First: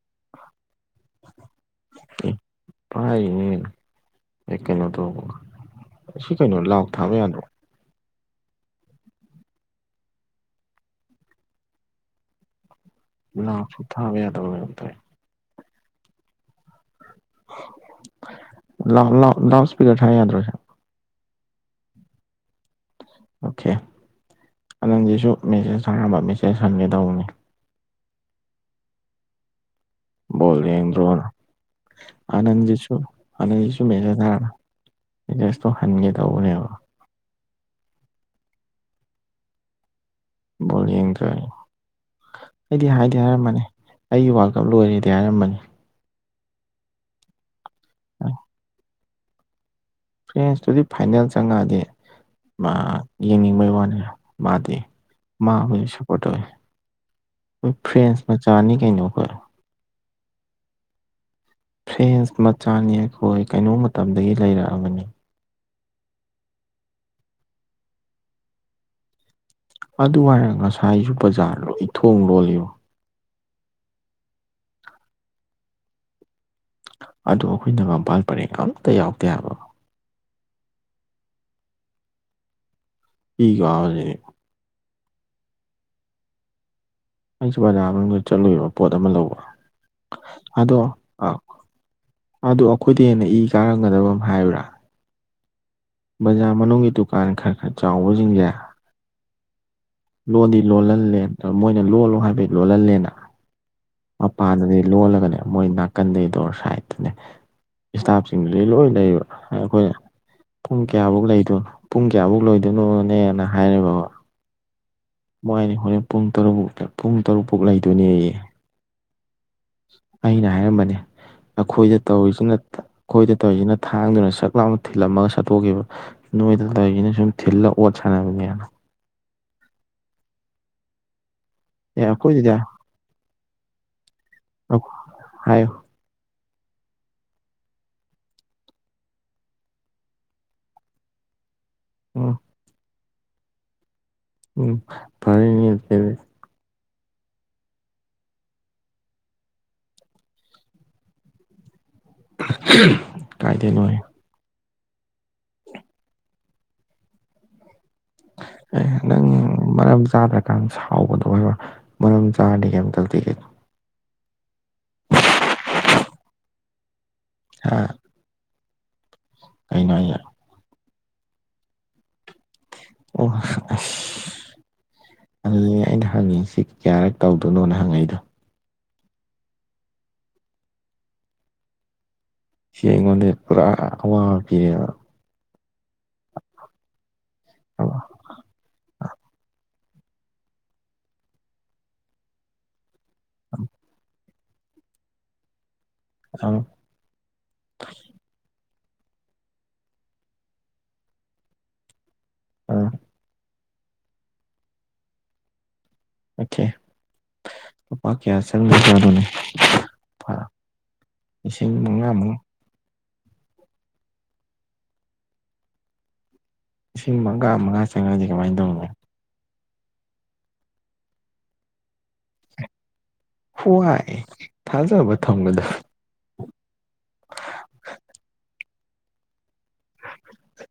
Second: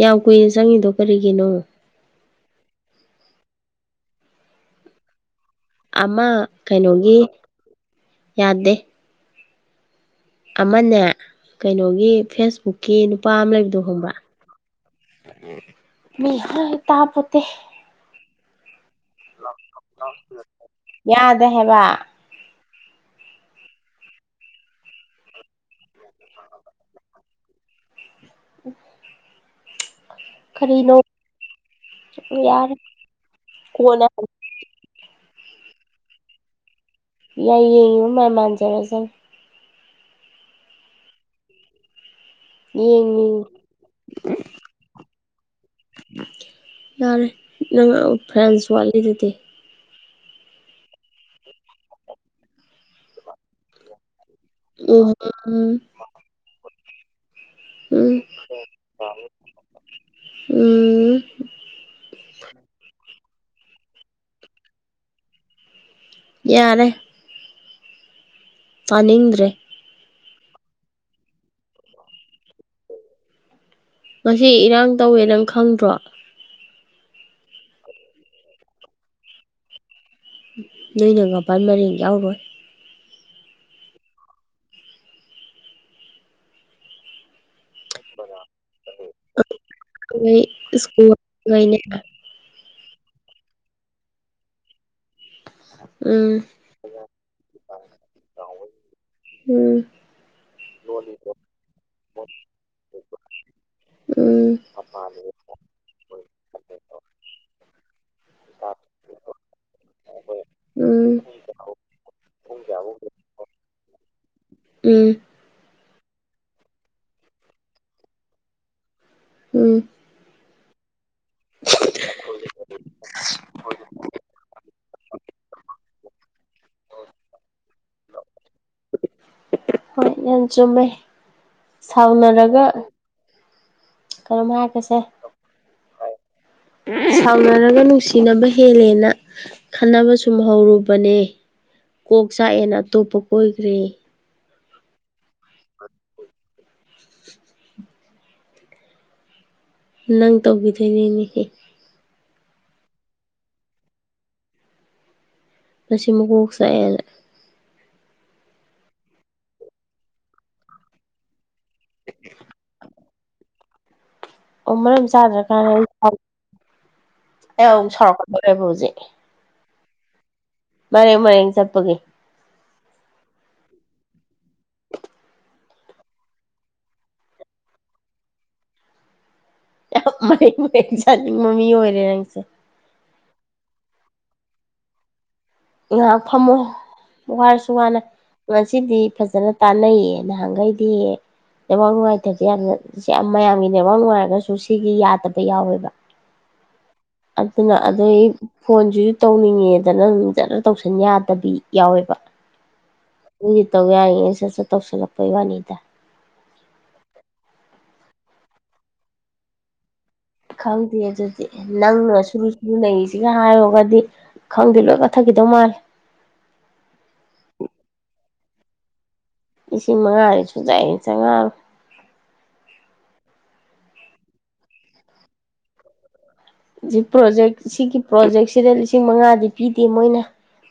ꯌꯥꯝ ꯀꯨꯏꯅ ꯆꯪꯉꯤꯗꯣ ꯀꯔꯤꯒꯤꯅꯣ ꯍꯥꯏꯔꯤꯅꯤ ꯑꯦ ꯀꯩꯅꯣꯗꯣ ꯑꯃ ꯀꯩꯅꯣꯒꯤ ꯌꯥꯗꯦ ꯑꯃꯅꯦ ꯀꯩꯅꯣꯒꯤ ꯐꯦꯁꯕꯨꯛꯀꯤ ꯅꯨꯄꯥ ꯑꯃ ꯂꯩꯕꯗꯣ ꯂꯥꯎꯠꯁꯨ ꯍꯣꯡꯕ ꯊꯥꯕ ꯌꯥꯗꯕ ꯀꯩꯅꯣꯝ ꯇꯧꯋꯦ ꯃꯤ ꯍꯥꯏ ꯇꯥꯄꯣꯠꯇꯦ ꯂꯥꯥꯎ ꯂꯥꯎ ꯂꯥꯎꯁꯄꯤꯀ꯭ꯔ ꯊꯥ ꯌꯥꯗ꯭ꯔꯣ ꯁꯦ ꯌꯥꯗꯦ ꯍꯥꯏꯕ ꯑꯣꯈꯦ ꯑꯅꯟꯗꯤꯁꯨ ꯃꯦꯁꯦꯖ ꯊꯔꯛꯑꯝꯕ ꯃꯦꯁꯦꯖ ꯍꯟꯒꯦ ꯇꯧꯕꯅꯤ ꯎꯝ ꯕꯣꯜ ꯌꯦꯡꯗ꯭ꯔꯣꯅ ꯌꯥꯔꯦ ꯑꯅꯟꯗꯤꯁꯨ ꯑꯅꯟꯗꯤꯁꯨ ꯀꯣꯟꯅ ꯃꯦꯁꯦꯖ ꯊꯥꯔꯝꯃꯦ ꯏꯗꯦꯁꯇꯣ ꯍꯟꯒꯦ ꯇꯧꯕꯅꯦꯕ ꯌꯩ ꯌꯦꯡꯕ ꯃꯥꯏ ꯃꯥꯟꯖꯔꯁꯅꯤ ꯕꯣꯜ ꯌꯦꯡꯗ꯭ꯔꯌꯦ ꯑꯩꯗꯤ ꯍꯥꯏꯗꯤ ꯌꯦꯡꯉꯤ ꯍꯥꯏꯔꯝꯕꯅꯤ ꯑꯩꯒꯤ ꯋꯥꯜꯀꯞ ꯂꯣꯏꯔꯦꯗꯤ ꯍꯥꯏꯔꯝꯕꯅꯤ ꯌꯥꯔꯦ ꯅꯪ ꯑ ꯐ꯭ꯔꯥꯟꯁ ꯋꯥꯠꯂꯤꯗꯨꯗꯤ ꯐ꯭ꯔꯦꯟꯁꯇꯨꯗꯤ ꯐꯥꯏꯅꯦꯜ ꯆꯪꯉꯛꯑꯗꯤ ꯃꯥ ꯌꯦꯡꯅꯤꯡꯕꯩ ꯋꯥꯅꯤ ꯃꯥꯗꯤ ꯎꯝ ꯃꯥ ꯎꯝ ꯑꯣꯏ ꯁꯞ ꯄꯣꯠ ꯇꯧꯋꯦ ꯎꯝ ꯐ꯭ꯔꯦꯟꯁ ꯃꯆꯥꯅꯤ ꯀꯩꯅꯣ ꯑꯩꯈꯣꯏ ꯎꯝ ꯐ꯭ꯔꯦꯟꯁ ꯃꯆꯥꯅꯤ ꯑꯩꯈꯣꯏ ꯀꯩꯅꯣ ꯃꯇꯝꯗꯒꯤ ꯂꯩꯔꯛꯑꯕꯅꯤ ꯌꯥꯔꯦ ꯇꯥꯅꯤꯡꯗ꯭ꯔꯦ ꯑꯗꯨꯍꯥꯏꯔ ꯉꯁꯥꯏꯖꯨ ꯕꯖꯥꯔ ꯂꯣꯏ ꯊꯣꯡ ꯂꯣꯜꯂꯤꯕꯣ ꯉꯁꯤ ꯏꯔꯥꯡ ꯇꯧꯋꯦ ꯅꯪ ꯈꯪꯗ꯭ꯔꯣ ꯑꯗꯣ ꯑꯩꯈꯣꯏ ꯅꯒꯝꯄꯥꯜ ꯄꯔꯦꯡ ꯑꯝꯇ ꯌꯥꯎꯗꯦ ꯍꯥꯏꯕ ꯅꯣꯏ ꯅꯒꯝꯄꯥꯜ ꯃꯔꯤꯡ ꯌꯥꯎꯔꯣꯏ ꯏ ꯀꯥꯔꯦ ꯑꯩꯁꯨ ꯕꯖꯥ ꯃꯅꯨꯡꯗ ꯆꯠꯂꯨꯏꯕ ꯄꯣꯠ ꯑꯃ ꯂꯧꯕ ꯑꯗꯣ [unintelligible] ꯑꯗꯣ ꯑꯩꯈꯣꯏꯗꯩ ꯍꯦꯟꯅ ꯏ ꯀꯥꯔꯝꯒꯗꯕ ꯑꯃ ꯍꯥꯏꯌꯨꯔꯥ [unintelligible] ꯕꯖꯥꯔ ꯃꯅꯨꯡꯒꯤ ꯗꯨꯀꯥꯟ ꯈꯔ ꯈꯔ ꯆꯥꯎꯕꯖꯤꯡꯖꯦ ꯎꯝ ꯂꯣꯟꯗꯤ ꯂꯣꯜꯍꯜꯂꯦ ꯗꯣ ꯃꯣꯏꯅ ꯂꯣꯜꯂꯣ ꯍꯥꯏꯕꯩ ꯂꯣꯜꯍꯜꯂꯦꯅ ꯎꯝ ꯃꯄꯥꯟꯗꯗꯤ ꯂꯣꯜꯂꯒꯅꯦ ꯃꯣꯏ ꯅꯥꯀꯟꯗꯩ ꯗꯣꯔ ꯁꯥꯏꯠꯇꯅꯦ ꯏꯁꯇꯥꯞꯁꯤꯡꯗꯨꯗꯤ ꯂꯣꯏ ꯂꯩꯌꯦꯕ ꯑꯗꯩ ꯑꯩꯈꯣꯏꯅ ꯄꯨꯡ ꯎꯝ ꯀꯌꯥꯕꯧ ꯂꯩꯗꯣ ꯄꯨꯡ ꯀꯥꯌꯥꯕꯧ ꯂꯣꯏꯗꯣꯏꯅꯣꯅꯦꯅ ꯍꯥꯏꯔꯦꯕꯀꯣ ꯎꯝ ꯃꯣꯏ ꯑꯅꯤ ꯍꯣꯔꯦꯟ ꯄꯨꯡ ꯇꯔꯨꯛꯕꯧ ꯀꯌꯥ ꯄꯨꯡ ꯇꯔꯨꯛ ꯐꯧ ꯂꯩꯗꯣꯏꯅꯦꯌꯦ ꯎꯝ ꯑꯩꯅ ꯍꯥꯏꯔꯝꯕꯅꯦ ꯑꯩꯈꯣꯏꯗ ꯇꯧꯔꯤꯁꯤꯅ ꯑꯩꯈꯣꯏꯗ ꯇꯧꯔꯤꯁꯤꯅ ꯊꯥꯡꯗꯨꯅ ꯁꯛ ꯂꯥꯎꯅ ꯊꯤꯜꯂꯝꯃꯒ ꯁꯠꯇꯣꯛꯈꯤꯕ ꯅꯣꯏꯗ ꯂꯩꯔꯤꯖꯤꯅ ꯁꯨꯝ ꯊꯤꯜꯂ ꯑꯣꯠ ꯁꯥꯟꯅꯕꯅꯦꯅ ꯍꯣꯏ ꯅꯪ ꯆꯨꯝꯃꯦ ꯑꯦ ꯑꯩꯈꯣꯏꯗꯨꯗꯤ ꯁꯥꯎꯅꯔꯒ ꯀꯩꯅꯣꯝ ꯍꯥꯏꯔꯛꯀꯦꯁꯦ ꯍꯥꯏꯌꯣ ꯁꯥꯎꯅꯔꯒ ꯅꯨꯡꯁꯤꯅꯕ ꯍꯦꯜꯂꯦꯅ ꯈꯟꯅꯕ ꯁꯨꯝ ꯍꯧꯔꯨꯕꯅꯦ ꯀꯣꯛ ꯎꯝ ꯆꯥꯛꯑꯦꯅ ꯑꯇꯣꯞꯄ ꯀꯣꯏꯈ꯭ꯔꯦ ꯎꯝ ꯐꯔꯅꯤ [unintelligible] [inaudible] ꯅꯪ ꯇꯧꯈꯤꯗꯣꯏꯅꯤꯅꯦ ꯀꯥꯏꯗꯩꯅꯣꯍꯦ ꯃꯁꯤ ꯃꯀꯣꯛ ꯆꯥꯛꯑꯦꯅ ꯑꯦ ꯅꯪ ꯃꯔꯝ ꯆꯥꯗ꯭ꯔꯀꯥꯟ ꯁꯥꯎꯕꯗꯣ ꯑꯣꯏꯕ ꯃꯔꯝ ꯆꯥꯔꯗꯤ ꯀꯩꯝ ꯇꯧꯗꯦ ꯀꯩꯅꯣ ꯑꯣ ꯃꯔꯝ ꯆꯥꯗ꯭ꯔꯀꯥꯟꯗ ꯑꯩ ꯑꯩ ꯑꯃꯨꯛ ꯁꯥꯎꯔꯛꯀꯗꯣꯔꯦꯕ ꯍꯧꯖꯤꯛ ꯀꯩꯅꯣ ꯍꯥꯏꯖꯦ ꯃꯔꯦꯡ ꯃꯔꯦꯡ ꯆꯠꯄꯒꯤ ꯑꯣ ꯑꯗꯨꯅꯦ ꯑꯩꯅ ꯍꯪꯉꯤꯁꯤ ꯀꯌꯥꯔꯛ ꯇꯧꯗꯣꯏꯅꯣꯅ ꯍꯪꯉꯛꯏꯗꯣ ꯌꯥꯝ ꯃꯔꯦꯡ ꯃꯔꯦꯡ ꯆꯠꯅꯤꯡꯕ ꯃꯤ ꯑꯣꯏꯔꯦ ꯅꯪꯁꯦ ꯁꯤ ꯑꯩꯉꯣꯟꯗ ꯄꯨꯔꯥ ꯑꯋꯥꯕ ꯄꯤꯔꯦꯕ ꯉꯥꯏꯍꯥꯛ ꯐꯝꯃꯣ ꯋꯥꯔꯁꯨ ꯋꯥꯅ ꯉꯁꯤꯗꯤ ꯐꯖꯅ ꯇꯥꯟꯅꯩꯌꯦ ꯅꯍꯥꯟꯈꯩꯗꯤ ꯅꯦꯠꯋꯥꯔꯛ ꯅꯨꯡꯉꯥꯏꯇꯕꯁꯦ ꯌꯥꯝꯅ ꯁꯤ ꯌꯥꯝ ꯃꯌꯥꯝꯒꯤ ꯅꯦꯋꯥꯔꯛ ꯅꯨꯡꯉꯥꯏꯔꯒꯁꯨ ꯁꯤꯒꯤ ꯌꯥꯗꯕ ꯌꯥꯎꯋꯦꯕ ꯑꯪ ꯑꯗꯨꯅ ꯑꯗꯨꯏ ꯐꯣꯟꯁꯤꯁꯨ ꯇꯧꯅꯤꯡꯉꯦꯗꯅ ꯑꯗꯨꯝ ꯐꯖꯅ ꯇꯧꯁꯟ ꯌꯥꯗꯕꯤ ꯌꯥꯎꯋꯦꯕ ꯑꯥ ꯃꯣꯏꯒꯤ ꯇꯧ ꯌꯥꯔꯤꯉꯩ ꯁꯠꯁ ꯇꯧꯁꯜꯂꯛꯄꯩ ꯋꯥꯅꯤꯗ ꯑꯣꯀꯦ ꯂꯨꯄꯥ ꯀꯌꯥ ꯆꯪꯉ ꯖꯥꯠꯅꯣꯅꯦ ꯈꯪꯗꯦ ꯑꯗꯨꯗꯤ ꯅꯪꯅ ꯃꯉꯥꯃꯨꯛ ꯁꯨ ꯅꯩꯁꯤꯒ ꯍꯥꯏꯔꯨꯔꯒꯗꯤ ꯈꯪꯗꯦ ꯂꯣꯏ ꯀꯠꯊꯈꯤꯗꯧ ꯃꯥꯜꯂꯦ ꯂꯤꯁꯤꯡ ꯃꯉꯥ ꯃꯉꯥ ꯆꯪꯉꯛꯗꯤ ꯀꯃꯥꯏꯅ ꯇꯧꯅꯤ ꯂꯤꯁꯤꯡ ꯃꯉꯥꯗꯤ ꯁꯨꯨꯡꯆꯪ ꯍꯦꯛ ꯆꯪꯉꯑꯔꯣꯏ ꯍꯋꯥꯏ ꯊꯥꯖꯕ ꯊꯝꯒꯗꯕ ꯄ꯭ꯔꯣꯖꯦꯛ ꯁꯤꯒꯤ ꯄ꯭ꯔꯣꯖꯦꯛꯁꯤꯗ ꯂꯤꯁꯤꯡ ꯃꯉꯥꯗꯤ ꯄꯤꯗꯦ ꯃꯣꯏꯅ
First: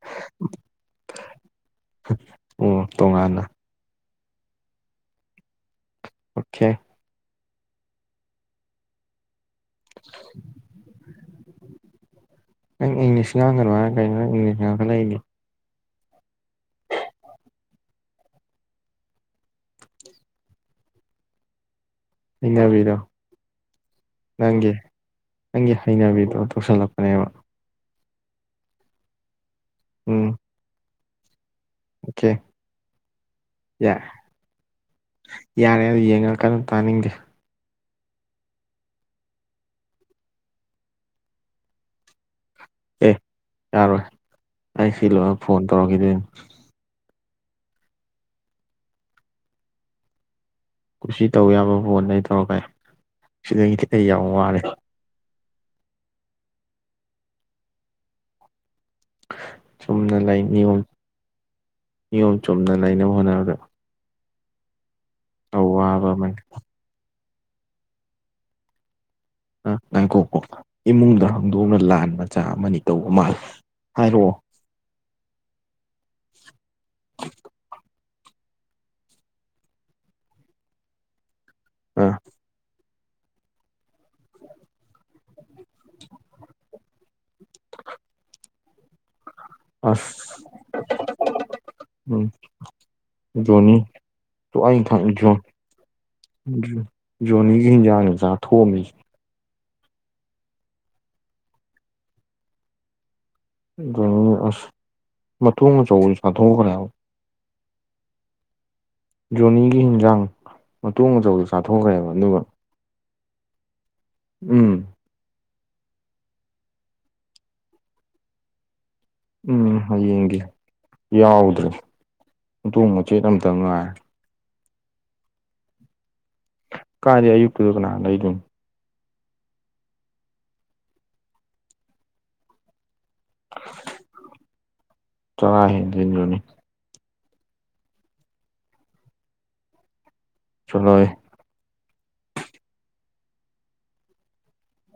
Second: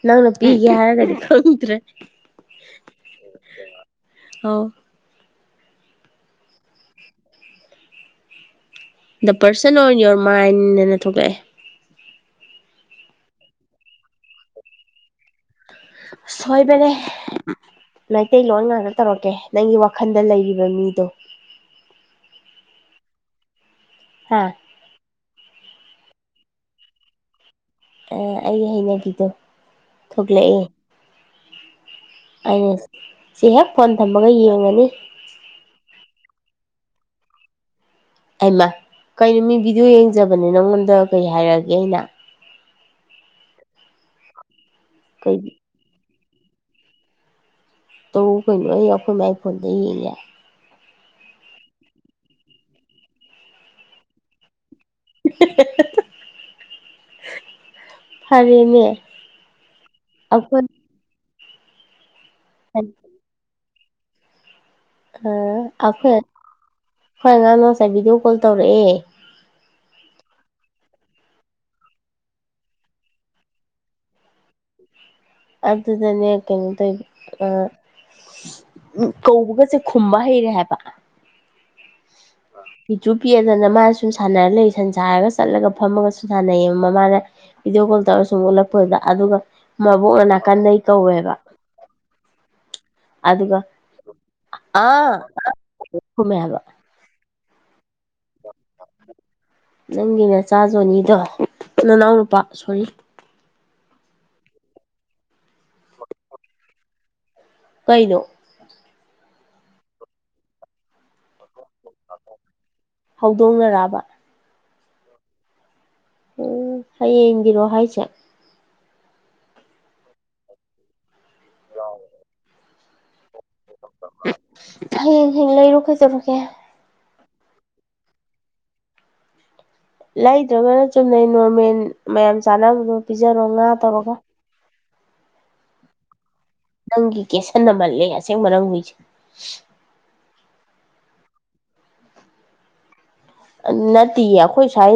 ꯅꯪꯅ ꯄꯤꯒꯦ ꯍꯥꯏꯔꯒꯗꯤ ꯈꯪꯗ꯭ꯔꯦ ꯑꯣ ꯇꯣꯉꯥꯟꯅ ꯑꯥꯎ okay the person on your mind ꯑꯅ ꯊꯣꯛꯂꯛꯑꯦ ꯅꯪ ꯏꯪꯂꯤꯁ ꯉꯥꯡꯒꯅꯣ ꯍꯥꯏꯔꯒ ꯀꯩꯅꯣ ꯅꯪ ꯏꯪꯂꯤꯁ ꯉꯥꯡꯈꯠꯂꯛꯏꯗꯤ ꯁꯣꯏꯕꯅꯦ ꯃꯩꯇꯩ ꯂꯣꯟ ꯉꯥꯛꯇ ꯇꯧꯔꯛꯀꯦ ꯅꯪꯒꯤ ꯋꯥꯈꯜꯗ ꯂꯩꯔꯤꯕ ꯃꯤꯗꯣ ꯍꯅꯕꯤꯗꯣ ꯍꯥ ꯅꯪꯒꯤ ꯅꯪꯒꯤ ꯍꯩꯅꯕꯤꯗꯣ ꯇꯧꯁꯜꯂꯛꯄꯅꯦꯕ ꯑ ꯑꯩꯒꯤ ꯍꯩꯅꯕꯤꯗꯣ ꯎꯝ ꯊꯣꯛꯂꯛꯑꯦ ꯑꯣꯀꯦ ꯑꯩꯅ ꯁꯤ ꯍꯦꯛ ꯐꯣꯟ ꯊꯝꯕꯒ ꯌꯦꯡꯉꯅꯤ ꯌꯥꯔꯦ ꯌꯦꯡꯉꯛꯀꯅꯨ ꯇꯥꯅꯤꯡꯗꯦ ꯑꯩꯃ ꯀꯩꯅꯣ ꯃꯤ ꯚꯤꯗꯤꯑꯣ ꯌꯦꯡꯖꯕꯅꯦ ꯅꯪꯉꯣꯟꯗ ꯀꯩ ꯍꯥꯏꯔꯛꯑꯒꯦ ꯑꯩꯅ ꯑꯦ ꯌꯥꯔꯣꯏ ꯑꯩ ꯁꯤ ꯀꯩ ꯂꯣꯏꯔ ꯐꯣꯟ ꯇꯧꯔꯛꯈꯤꯗꯣꯏꯅꯦ ꯇꯧ ꯀꯩꯅꯣ ꯑꯩ ꯑꯩꯈꯣꯏ ꯃꯥꯏ ꯐꯣꯟꯗꯩꯩ ꯌꯦꯡ ꯌꯥꯏ ꯀꯨꯁꯤ ꯇꯧ ꯌꯥꯕ ꯐꯣꯟꯗꯩ ꯇꯧꯔꯀꯦ ꯁꯤꯗꯒꯤꯗꯤ ꯑꯩ ꯌꯥꯝ ꯋꯥꯔꯦ ꯐꯔꯦꯅꯦ ꯆꯨꯝꯅ ꯑꯩꯈꯣꯏ ꯅꯤꯌꯣꯝ ꯅꯤꯌꯣꯝ ꯆꯨꯝꯅ ꯂꯩꯅꯕ ꯍꯣꯠꯅꯕꯗ ꯑꯋꯥꯕ ꯑꯩꯈꯣꯏ ꯑꯃꯅꯤ ꯑꯩꯈꯣꯏ ꯑꯉꯥꯡꯅ ꯉꯁꯥꯏ ꯚꯤꯗꯤꯑꯣ ꯀꯣꯜ ꯇꯧꯔꯛꯑꯦ ꯑ ꯉꯪꯀꯣꯛꯀꯣ ꯏꯃꯨꯡꯗ ꯍꯥꯡꯗꯣꯛꯅ ꯂꯥꯟ ꯃꯆꯥ ꯑꯃꯅꯤ ꯇꯧꯕ ꯃꯥꯜꯜꯂꯤꯦ ꯍꯥꯏꯔꯛꯑꯣ ꯑꯗꯗꯅ ꯀꯦ ꯇ ꯑ ꯎ ꯀꯧꯕꯒꯁꯦ ꯈꯨꯝꯕ ꯍꯩꯔꯦ ꯍꯥꯏꯕ ꯑꯝ ꯐꯤꯆꯨ ꯄꯤꯗꯅ ꯃꯥꯅ ꯁꯨꯝ ꯁꯥꯟꯅꯔ ꯂꯩ ꯁꯟꯁꯔꯒ ꯆꯠꯂꯒ ꯐꯝꯃꯒꯁꯨ ꯁꯥꯟꯅꯩꯌꯦꯕ ꯃꯃꯥꯗ ꯏꯦꯒꯣꯜ ꯇꯔ ꯁꯨꯝ ꯑꯣꯂꯛꯄꯗ ꯑꯗꯨꯒ ꯑꯁ ꯃꯕꯣꯛꯅ ꯅꯥꯀꯟꯗꯩ ꯀꯧꯋꯦꯕ ꯎꯝ ꯑꯗꯨꯒ ꯖꯣꯅꯤ ꯑꯥ ꯈꯨꯝꯃꯦ ꯍꯥꯏꯕ [unintelligible] ꯖꯣꯅꯤꯒꯤ ꯍꯥꯟꯖꯥꯡ ꯅꯤ ꯆꯥꯊꯣꯛꯑꯝꯃꯤ ꯅꯪꯒꯤ ꯃꯆꯥꯖꯣꯅꯤꯗꯣ ꯅꯅꯥꯎꯅꯨꯄꯥ ꯁꯣꯔꯤ ꯑꯗꯨꯅꯤ ꯑꯁ ꯃꯇꯣꯡ ꯑꯆꯧ ꯆꯥꯟꯊꯣꯛꯈ꯭ꯔꯦꯕ ꯀꯩꯅꯣ ꯖꯣꯅꯤꯒꯤ ꯍꯤꯟꯖꯥꯡ ꯃꯇꯣꯡ ꯃꯇꯆꯧꯗ ꯆꯥꯊꯣꯛꯈ꯭ꯔꯦꯕ ꯑꯗꯨꯒ ꯍꯧꯗꯣꯡꯅꯔꯑꯕ ꯎꯝ ꯎꯝ ꯍꯌꯦꯡꯒꯤꯔꯣ ꯍꯥꯏꯁꯦ ꯎꯝ ꯍꯌꯦꯡꯒꯤ ꯌꯥꯎꯗ꯭ꯔꯦ ꯅꯣꯡ ꯃꯆꯦꯠ ꯑꯃꯝꯇ ꯉꯥꯏ ꯍꯌꯦ ꯍ ꯂꯩꯔꯨ ꯈꯩꯖꯔꯨꯀꯦ ꯀꯥꯗꯤ ꯑꯌꯨꯛꯇꯨꯗ ꯀꯅꯥꯅ ꯂꯩꯗꯅ ꯂꯩꯇ꯭ꯔꯒꯅ ꯆꯨꯝꯅꯩ ꯅꯣꯔꯃꯦꯜ ꯃꯌꯥꯝ ꯆꯥꯅꯕꯗꯣ ꯄꯤꯖꯔꯣ ꯉꯥ ꯇꯧꯔꯒ ꯆꯔꯥ ꯍꯦꯟꯗꯣꯏꯅꯤꯖꯣꯅꯤ ꯅꯪꯒꯤ ꯀꯦꯁꯟꯟꯅꯃꯜꯂꯦ ꯑꯁꯦꯡꯕꯪ ꯍꯨꯏꯁꯦ ꯆꯂꯋꯦ ꯅꯠꯇꯦꯌꯦ ꯑꯩꯈꯣꯏ ꯁꯥꯏ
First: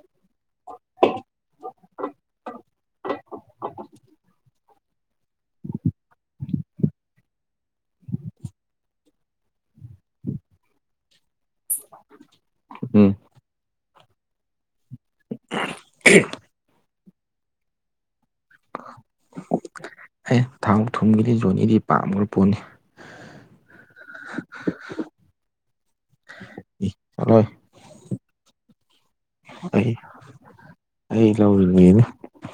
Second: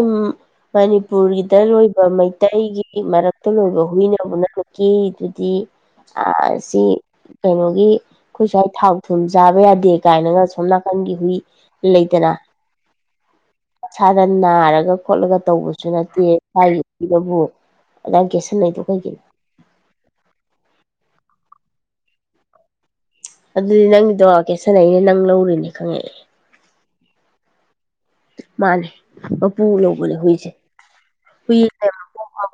ꯃꯅꯤꯄꯨꯔꯒꯤꯗ ꯂꯣꯏꯕ ꯃꯩꯇꯩꯒꯤ ꯃꯔꯛꯇ ꯂꯣꯏꯕ ꯍꯨꯏꯅ ꯄꯨꯝꯅꯃꯛꯀꯤꯗꯨꯗꯤ ꯑ ꯁꯤ ꯀꯩꯅꯣꯒꯤ ꯑꯩꯈꯣꯏ ꯁ꯭ꯋꯥꯏ ꯊꯥꯎ ꯊꯨꯝ ꯆꯥꯕ ꯌꯥꯗꯦ ꯀꯥꯏꯅꯒ ꯁꯣꯝ ꯅꯥꯀꯟꯒꯤ ꯍꯨꯏ ꯂꯩꯇꯔ ꯎꯝ ꯏꯁꯥꯗ ꯅꯥꯔꯒ ꯈꯣꯠꯂꯒ ꯇꯧꯕꯁꯨ ꯅꯠꯇꯦ ꯍꯥꯏꯔꯤ ꯅꯕꯨ ꯑꯗꯥꯥꯡ ꯀꯒꯦꯁꯟ ꯂꯩꯗꯣ ꯀꯩꯒꯤꯅꯣ ꯑꯩ ꯊꯥꯎ ꯊꯨꯝꯒꯤꯗꯤ ꯖꯣꯅꯤꯗꯤ ꯄꯥꯝꯈꯕ ꯄꯣꯠꯅꯤ ꯑꯗꯨꯗꯤ ꯅꯪꯒꯤꯗꯣ ꯀꯦꯁꯥꯟꯅꯏꯅꯦ ꯅꯪ ꯂꯧꯔꯨꯅꯦ ꯈꯪꯉꯛꯑꯦ ꯏ ꯆꯠꯂꯣꯍꯦ ꯃꯥꯅꯦ ꯄꯄꯨ ꯑꯩ ꯂꯧꯕꯣꯅꯦ ꯍꯣꯏꯁꯦ ꯑꯩ ꯀꯤ ꯂꯧꯔꯤꯅꯦꯅ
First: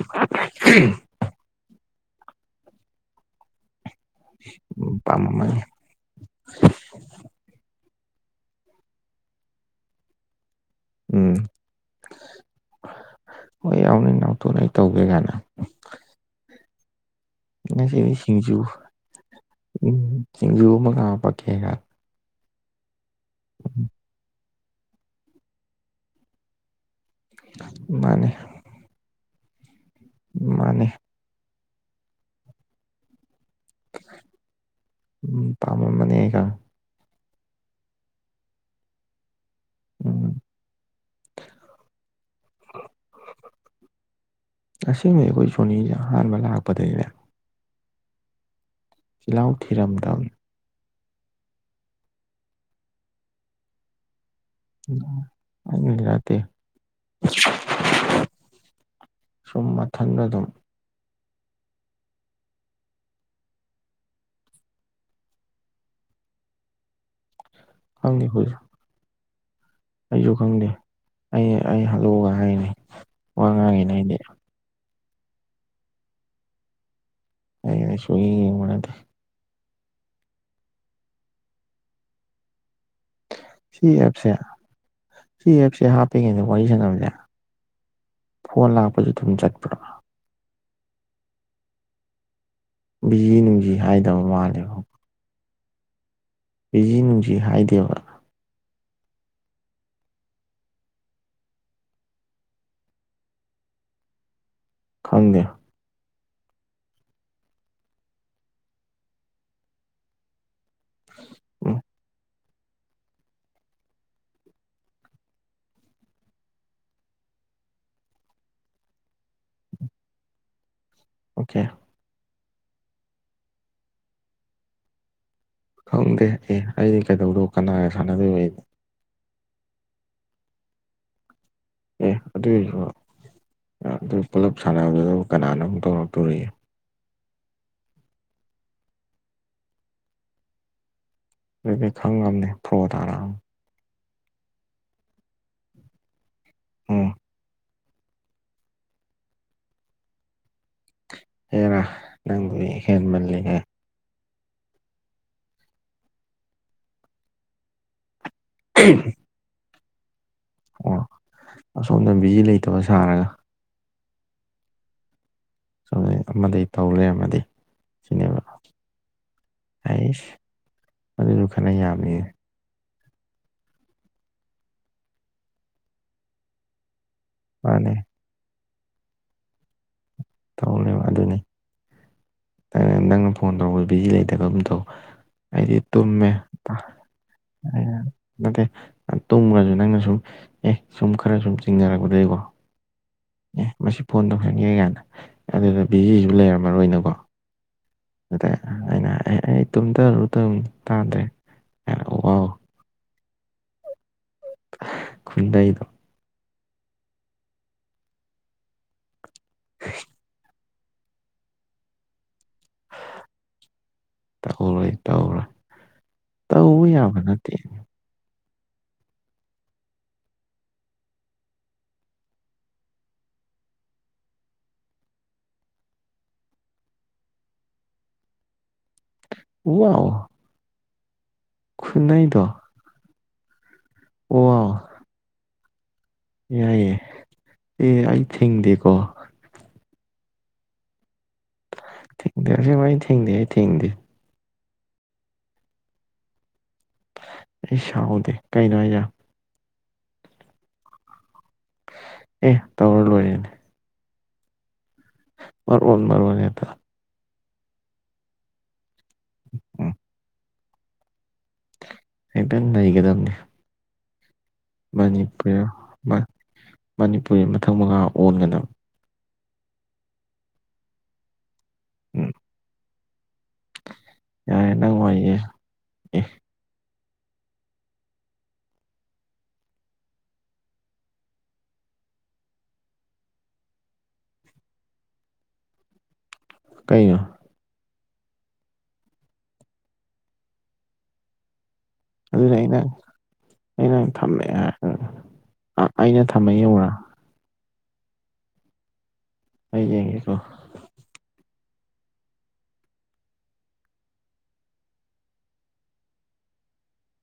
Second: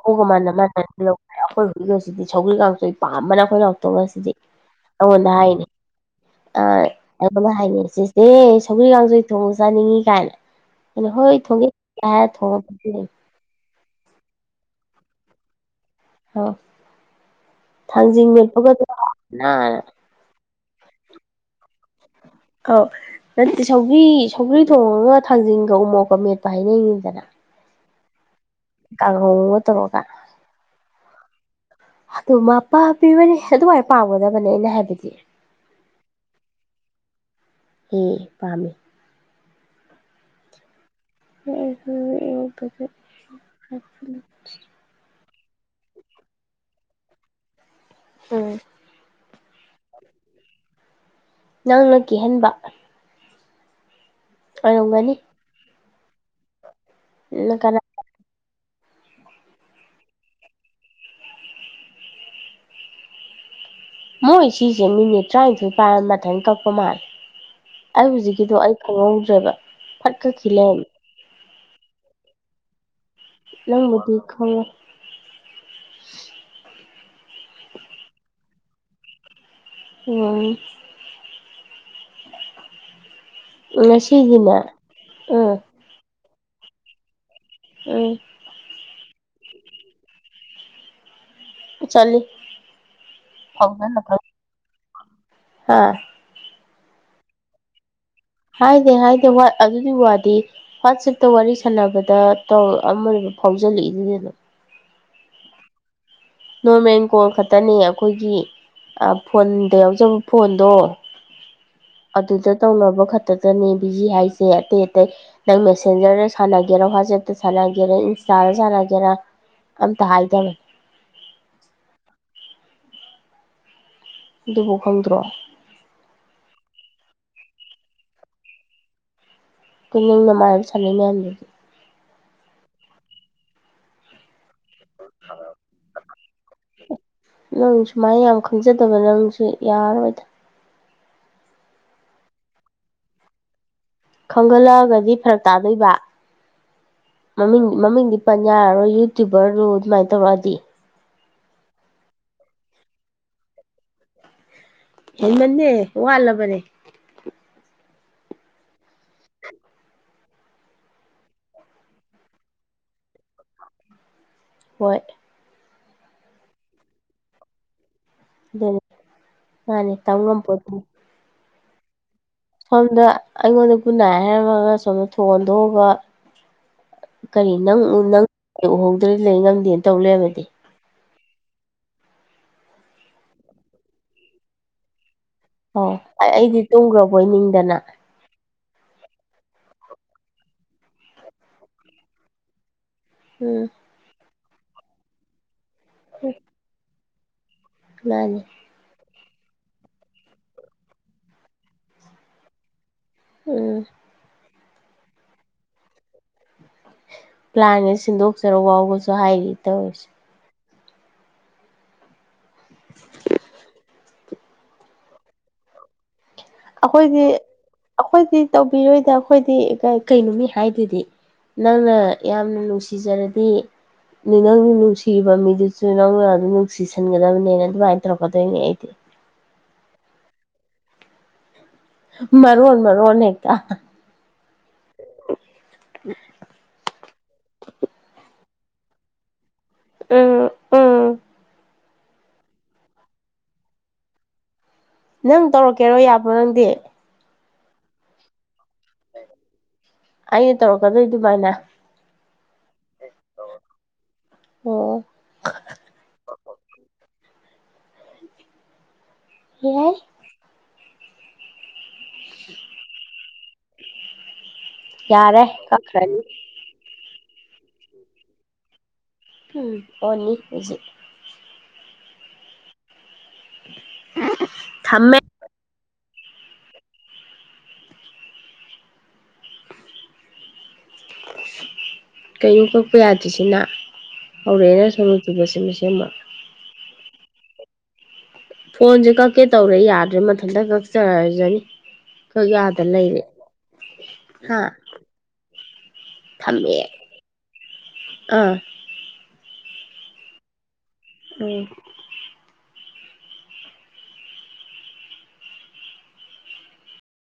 ꯄꯒꯃ ꯑ ꯃꯥ ꯇ ꯑꯩꯈꯣꯏꯣꯁꯤꯗꯤ ꯁꯧꯒ꯭ ꯀꯥꯡꯇꯣꯏ ꯄꯥꯝꯕꯅ ꯑꯩꯈꯣꯏ ꯂꯥꯎꯇꯣꯛ ꯉꯁꯤꯗꯤ ꯎꯝ ꯑꯩꯉꯣꯟꯗ ꯄꯥꯝꯃꯝꯃꯅꯤ ꯍꯥꯏꯔꯤꯅꯤ ꯑ ꯑꯩꯅ ꯍꯥꯏꯅꯤꯡ ꯁꯤꯁꯦ ꯁꯒꯔꯤ ꯀꯥꯡꯖꯩ ꯊꯣꯡ ꯆꯥꯅꯤꯡꯉꯤ ꯀꯥꯏꯅ ꯩꯅ ꯎꯝ ꯍꯣꯏ ꯊꯣꯡꯒꯦ ꯌꯥ ꯊꯣꯡꯉ ꯍꯣꯏ ꯌꯥꯎꯅꯤ ꯅꯅꯥꯎꯇꯨꯅ ꯑꯩ ꯇꯧꯒꯦ ꯀꯥꯏꯅ ꯑ ꯉꯁꯤꯗꯤ ꯊꯥꯡꯖꯤꯡ ꯁꯤꯡꯖꯨ ꯃꯦꯠꯄꯒꯗ꯭ꯔꯥ ꯎꯝ ꯁꯤꯡꯖꯨ ꯑꯃꯒ ꯄꯛꯀꯦꯔ ꯑꯧ ꯅꯠꯇꯦ ꯁꯧꯕ꯭ꯔꯤ ꯁꯒ꯭ꯔꯤ ꯊꯣꯡꯉꯒ ꯊꯥꯡꯖꯟꯒ ꯎꯃꯣꯛꯀ ꯃꯦꯠꯄ ꯍꯥꯏꯩꯅꯩꯅꯤꯗꯅ ꯃꯥꯅꯦ ꯀꯥꯡꯍꯧ ꯑꯃꯒ ꯇꯧꯔꯒ ꯃꯥꯅꯦ ꯑꯗꯨ ꯃꯄꯥ ꯄꯤꯕꯅꯤ ꯑꯗꯨꯋꯥꯏꯅ ꯄꯥꯝꯒꯗꯕꯅꯦ ꯑꯩꯅ ꯍꯥꯏꯕꯗꯤ ꯎꯝ ꯄꯥꯝꯃꯝꯕꯅꯦ ꯑꯩ ꯈꯪꯏ ꯍꯦꯄꯥꯝꯃꯦ ꯎꯝ [unintelligible] ꯑꯁꯦꯡꯕ ꯑꯩꯈꯣꯏ ꯁꯣꯅꯤꯁꯦ ꯑꯍꯥꯟꯕ ꯂꯥꯛꯄꯗꯒꯤꯅꯦ ꯎꯝ ꯆꯤꯜꯍꯥꯎ ꯊꯤꯔꯝꯗꯝ ꯅꯪꯅ ꯀꯤꯍꯟꯕ ꯑꯣꯏꯔꯝꯒꯅꯤ ꯑꯗꯨꯒꯤ ꯅꯇꯦ ꯀꯅꯥ [unintelligible] ꯁꯨꯝ ꯃꯊꯟꯗ ꯑꯗꯨꯝ ꯃꯣꯏ ꯁꯤꯁꯦ ꯃꯤꯅꯤꯠ ꯇꯔꯥꯅꯤꯊꯣꯏ ꯄꯥꯏꯔ ꯃꯊꯪ ꯀꯛꯄ ꯃꯥꯜꯂꯦ ꯑꯩ ꯍꯧꯖꯤꯛꯀꯤꯗꯣ ꯑꯩ ꯈꯪꯍꯣꯗꯔꯦꯕ ꯑꯩꯁꯨ ꯈꯪꯗꯦ ꯑꯩ ꯑꯩ ꯍꯜꯂꯛꯑꯒ ꯍꯥꯏꯅꯤ ꯅꯪꯕꯨꯗꯤꯈꯉ ꯑ ꯁꯨꯏꯗꯤ ꯑꯣ ꯁꯤ ꯑꯦꯞꯁꯦ ꯉꯁꯤꯒꯤꯅꯦ ꯁꯤ ꯎꯝ ꯑꯦꯞꯁꯦ ꯍꯥꯞꯄꯉꯦꯗ ꯋꯥꯔꯤ ꯁꯪꯉꯅꯕꯁꯦ ꯑꯣ ꯐꯣꯟ ꯂꯥꯛꯄꯗꯨ ꯑꯗꯨꯝ ꯆꯠꯄ꯭ꯔꯥ ꯆꯂꯤ ꯕꯤꯖꯤ ꯅꯨꯡꯖꯤ ꯍꯥꯏꯗꯕ ꯃꯥꯜꯂꯦꯕ ꯍꯥꯥ ꯑꯩꯖꯤ ꯅꯨꯡꯁꯤ ꯍꯥꯏꯗꯦꯕ꯭ꯔꯥ ꯍꯥꯏꯗꯦ ꯍꯥꯏꯗꯦ ꯑꯗꯨꯒꯤ ꯋꯥꯗꯤ ꯋꯥꯆꯦꯞꯇ ꯋꯥꯔꯤ ꯁꯥꯟꯅꯕꯗ ꯇꯧ ꯑꯃꯗ ꯐꯥꯎꯖꯜꯂꯛꯏꯗꯨꯗꯅꯣ ꯈꯪꯗꯦ ꯅꯣꯔꯃꯦꯜ ꯀꯣꯜ ꯈꯛꯇꯅꯦ ꯑꯩꯈꯣꯏꯒꯤ ꯐꯣꯟꯗ ꯌꯥꯎꯖꯕ ꯐꯣꯟꯗꯣ ꯎꯝ ꯑꯗꯨꯗ ꯇꯧꯅꯕ ꯈꯛꯇꯗꯅꯦ ꯕꯤꯖꯤ ꯍꯥꯏꯁꯦ ꯑꯇꯩ ꯑꯇꯩ ꯅꯪ ꯃꯦꯁꯦꯟꯖꯔꯗ ꯁꯥꯟꯅꯒꯦꯔꯥ ꯋꯥꯆꯦꯞꯇ ꯁꯥꯟꯅꯒꯦꯔꯥ ꯏꯟꯁꯇꯥꯗ ꯁꯥꯟꯅꯒꯦꯔꯥ ꯑꯝꯇ ꯍꯥꯏꯗꯦ ꯑꯣꯀꯦ ꯑꯗꯨꯕꯨ ꯈꯪꯗ꯭ꯔꯣ ꯈꯪꯗꯦ ꯑꯦ ꯑꯩꯗꯤ ꯀꯩꯗꯧꯔꯣ ꯀꯅꯥꯒ ꯁꯥꯟꯅꯗꯣꯏꯕ ꯑꯩꯅꯣ ꯑꯩꯈꯣꯏ ꯅꯪꯅꯃꯥꯟꯅ ꯁꯥꯟꯅꯩ ꯃꯌꯥꯝꯗꯨꯗꯤ ꯑꯦ ꯑꯗꯨꯏꯁꯨ ꯑꯗꯨ ꯄꯨꯂꯞ ꯁꯥꯟꯅꯕꯗꯨꯗꯕꯨ ꯀꯅꯥꯅ ꯑꯃꯨꯛ ꯇꯧꯔꯛꯇꯣꯔꯤ ꯅꯪ ꯁꯨꯃꯥꯏꯅ ꯌꯥꯝ ꯈꯪꯖꯗꯕ ꯅꯪꯁꯨ ꯌꯥꯔꯣꯏꯗꯅ ꯑꯗꯨꯗꯤ ꯈꯪꯉꯕꯅꯦ ꯄ꯭ꯔꯣꯠꯔꯥꯡ ꯈꯪꯒꯠꯂꯛꯑꯒꯗꯤ ꯐꯔꯛ ꯇꯥꯗꯣꯏꯕ ꯎꯝ ꯃꯃꯤꯡ ꯃꯃꯤꯡꯗꯤ ꯄꯟ ꯌꯥꯔꯔꯣꯏ ꯌꯨꯇ꯭ꯌꯨꯕꯔꯗꯨꯣ ꯑꯗꯨꯃꯥꯏꯅ ꯇꯧꯔꯛꯑꯗꯤ ꯍꯦꯔꯥ ꯅꯪꯗꯨ ꯍꯦꯟꯃꯜꯂꯤꯉꯦ ꯍꯟꯅꯟꯅꯦ ꯋꯥꯠꯂꯕꯅꯦ ꯎꯝ ꯑꯣ ꯑꯁꯣꯝꯗ ꯕꯤꯖꯤ ꯂꯩꯇꯕ ꯁꯥꯔꯒ ꯍꯣꯏ ꯁꯨꯝ ꯑꯃꯗꯤ ꯇꯧꯔꯦ ꯑꯃꯗꯤ ꯑꯗꯨꯅꯦ ꯅꯅꯦ ꯇꯉꯝ ꯄꯠꯇ ꯑꯗꯨꯗꯨ ꯈꯔꯅ ꯌꯥꯝꯅꯤ ꯁꯣꯝꯗ ꯑꯩꯉꯣꯟꯗ ꯈꯨꯟꯅꯥꯏ ꯍꯥꯏꯔꯝꯃꯒ ꯁꯣꯝꯗ ꯊꯣꯡꯟꯊꯣꯛꯑꯕ ꯀꯔꯤ ꯅꯪ ꯃꯥꯅꯦ ꯅꯪ ꯎꯍꯣꯡꯗ꯭ꯔꯗꯤ ꯂꯩ ꯉꯪꯗꯦꯅ ꯇꯧ ꯂꯩ ꯍꯥꯏꯕꯗꯤ ꯇꯧꯔꯅꯦꯕ ꯑꯗꯨꯅꯤ ꯅꯪꯅ ꯐꯣꯟ ꯇꯧꯔꯄ ꯕꯤꯖꯤ ꯂꯩꯇꯒꯝ ꯇꯧ ꯑꯩꯗꯤ ꯑꯣ ꯇꯨꯝꯃꯦ ꯑꯩꯗꯤ ꯇꯨꯝꯈ꯭ꯔꯕꯣꯏ ꯅꯤꯡꯗꯅ ꯅꯠꯇꯦ ꯇꯨꯝꯈ꯭ꯔꯁꯨ ꯅꯪꯅ ꯁꯨꯝ ꯑꯦ ꯁꯨꯝ ꯈꯔ ꯁꯨꯝ ꯆꯤꯡꯅꯔꯛꯄꯗꯗꯒꯤꯀꯣ ꯎꯝ ꯐꯣꯟ ꯇꯧꯁꯟꯒꯦ ꯀꯥꯏꯅ ꯑꯗꯨꯗ ꯕꯤꯖꯤꯁꯨ ꯂꯩꯔꯝꯃꯔꯣꯏꯅꯀꯣ ꯃꯥꯅꯤ ꯑꯗ ꯑꯩꯅ ꯑꯦ ꯑꯩ ꯇꯨꯝꯊꯔꯨ ꯇꯧꯔꯤꯟ ꯇꯥꯗ꯭ꯔꯦ ꯋꯥꯎ ꯎꯝ ꯈꯨꯟꯅꯩꯗꯣ ꯄ꯭ꯂꯥꯏꯅ ꯁꯤꯟꯗꯣꯛꯆꯔꯨ ꯋꯥꯎꯒꯁꯨ ꯍꯥꯏꯔꯤ ꯇꯧꯔꯤꯁꯦ ꯇꯧꯔꯣꯏ ꯇꯧꯔꯣꯏ ꯇꯧꯕ ꯌꯥꯕ ꯑꯩꯈꯣꯏꯗꯤ ꯅꯠꯇꯦ ꯑꯩꯈꯣꯏꯗꯤ ꯇꯧꯕꯤꯔꯣꯏꯗ ꯑꯩꯈꯣꯏꯗꯤ ꯀꯩ ꯀꯩꯅꯣ ꯃꯤ ꯍꯥꯏꯗꯨꯗꯤ ꯅꯪꯅ ꯌꯥꯝꯅ ꯅꯨꯡꯁꯤꯖꯔꯗꯤ ꯑꯗꯨ ꯅꯪꯅ ꯅꯨꯡꯁꯤꯔꯤꯕ ꯃꯤꯗꯨꯁꯨ ꯅꯪꯅ ꯑꯗꯨꯝ ꯅꯨꯡꯁꯤꯁꯟꯒꯗꯕꯅꯤꯅ ꯑꯗꯨꯃꯥꯏꯅ ꯇꯧꯔꯛꯀꯗꯣꯏꯅꯦ ꯑꯩꯗꯤ ꯋꯥꯎ ꯈꯨꯟꯅꯩꯗꯣ ꯃꯔ‌ꯣꯟ ꯃꯔ‌ꯣꯟ ꯍ‌ꯦꯛꯇ ꯑꯣ [unintelligible] ꯌꯥꯏꯌꯦ ꯑꯦ ꯑꯩ ꯊꯤꯡꯗꯦꯀꯣ ꯎꯝ ꯎꯝ ꯊꯦꯡꯗꯩꯁꯤꯕꯨ ꯑꯩ ꯊꯤꯡꯗꯦ ꯑꯩ ꯊꯤꯡꯗꯦ ꯅꯪ ꯇꯧꯔꯛꯀꯦꯔꯣ ꯌꯥꯕ꯭ꯔ‌ꯣ ꯅꯪꯗꯤ ꯑꯩ ꯁꯥꯎꯗꯦ ꯀꯩꯅꯣ ꯍꯥꯏꯖ‌ꯦ ꯑꯩꯅ ꯇꯧꯔꯛꯀꯗꯨꯏ ꯗꯨꯃꯥꯏꯅ ꯑꯦ ꯇꯧꯔ ꯂꯣꯏꯔꯦꯅꯦ ꯑꯣ ꯃꯔ‌ꯣꯜ ꯃꯔ‌ꯣꯜ ꯍ‌ꯦꯇ ꯎꯝ [unintelligible] [unintelligible] ꯅꯩꯒꯗꯝꯅꯤ ꯌꯥꯔꯦ ꯃꯅꯤꯄꯨꯔ ꯃ ꯀꯛꯈ꯭ꯔꯅꯤ ꯃꯅꯤꯄꯨꯔꯤ ꯃꯊꯛ ꯃꯈꯥ ꯑꯣꯟꯒꯗꯕ ꯎꯝ ꯑꯣꯅꯤ ꯍꯧꯖꯤꯛ ꯌꯥꯔ‌ꯦ ꯅꯪ ꯊꯝꯃꯦ ꯋꯥꯔꯤꯗ‌ꯣ ꯑꯦ ꯀꯩꯅꯣ ꯀꯛꯄ ꯌꯥꯗ꯭ꯔꯤꯁꯤꯅ ꯍꯧꯔꯛꯑꯦꯅ ꯁꯣꯅ‌ꯣ ꯆꯨꯕꯁꯤ ꯃꯁꯤꯃꯥ ꯀꯩꯅ‌ꯣ ꯐꯣꯟꯁꯦ ꯀꯛꯀꯦ ꯇꯧꯔꯦ ꯌꯥꯗ꯭ꯔꯦ ꯃꯊꯟꯇ ꯀꯛꯆꯔꯖꯅꯤ ꯀꯛ ꯑꯗꯨꯗ ꯑꯩꯅ ꯌꯥꯗ ꯂꯩꯔꯦ ꯑꯩꯅ ꯊꯝꯃꯦ ꯍꯥ ꯍꯥꯏ ꯑꯩꯅ ꯊꯝꯃ ꯊꯝꯃꯦ ꯌ‌ꯦꯡꯉ‌ꯣꯔꯥ ꯑꯥ ꯑꯩ ꯌꯦꯡꯒ‌ꯦꯀꯣ ꯎꯝ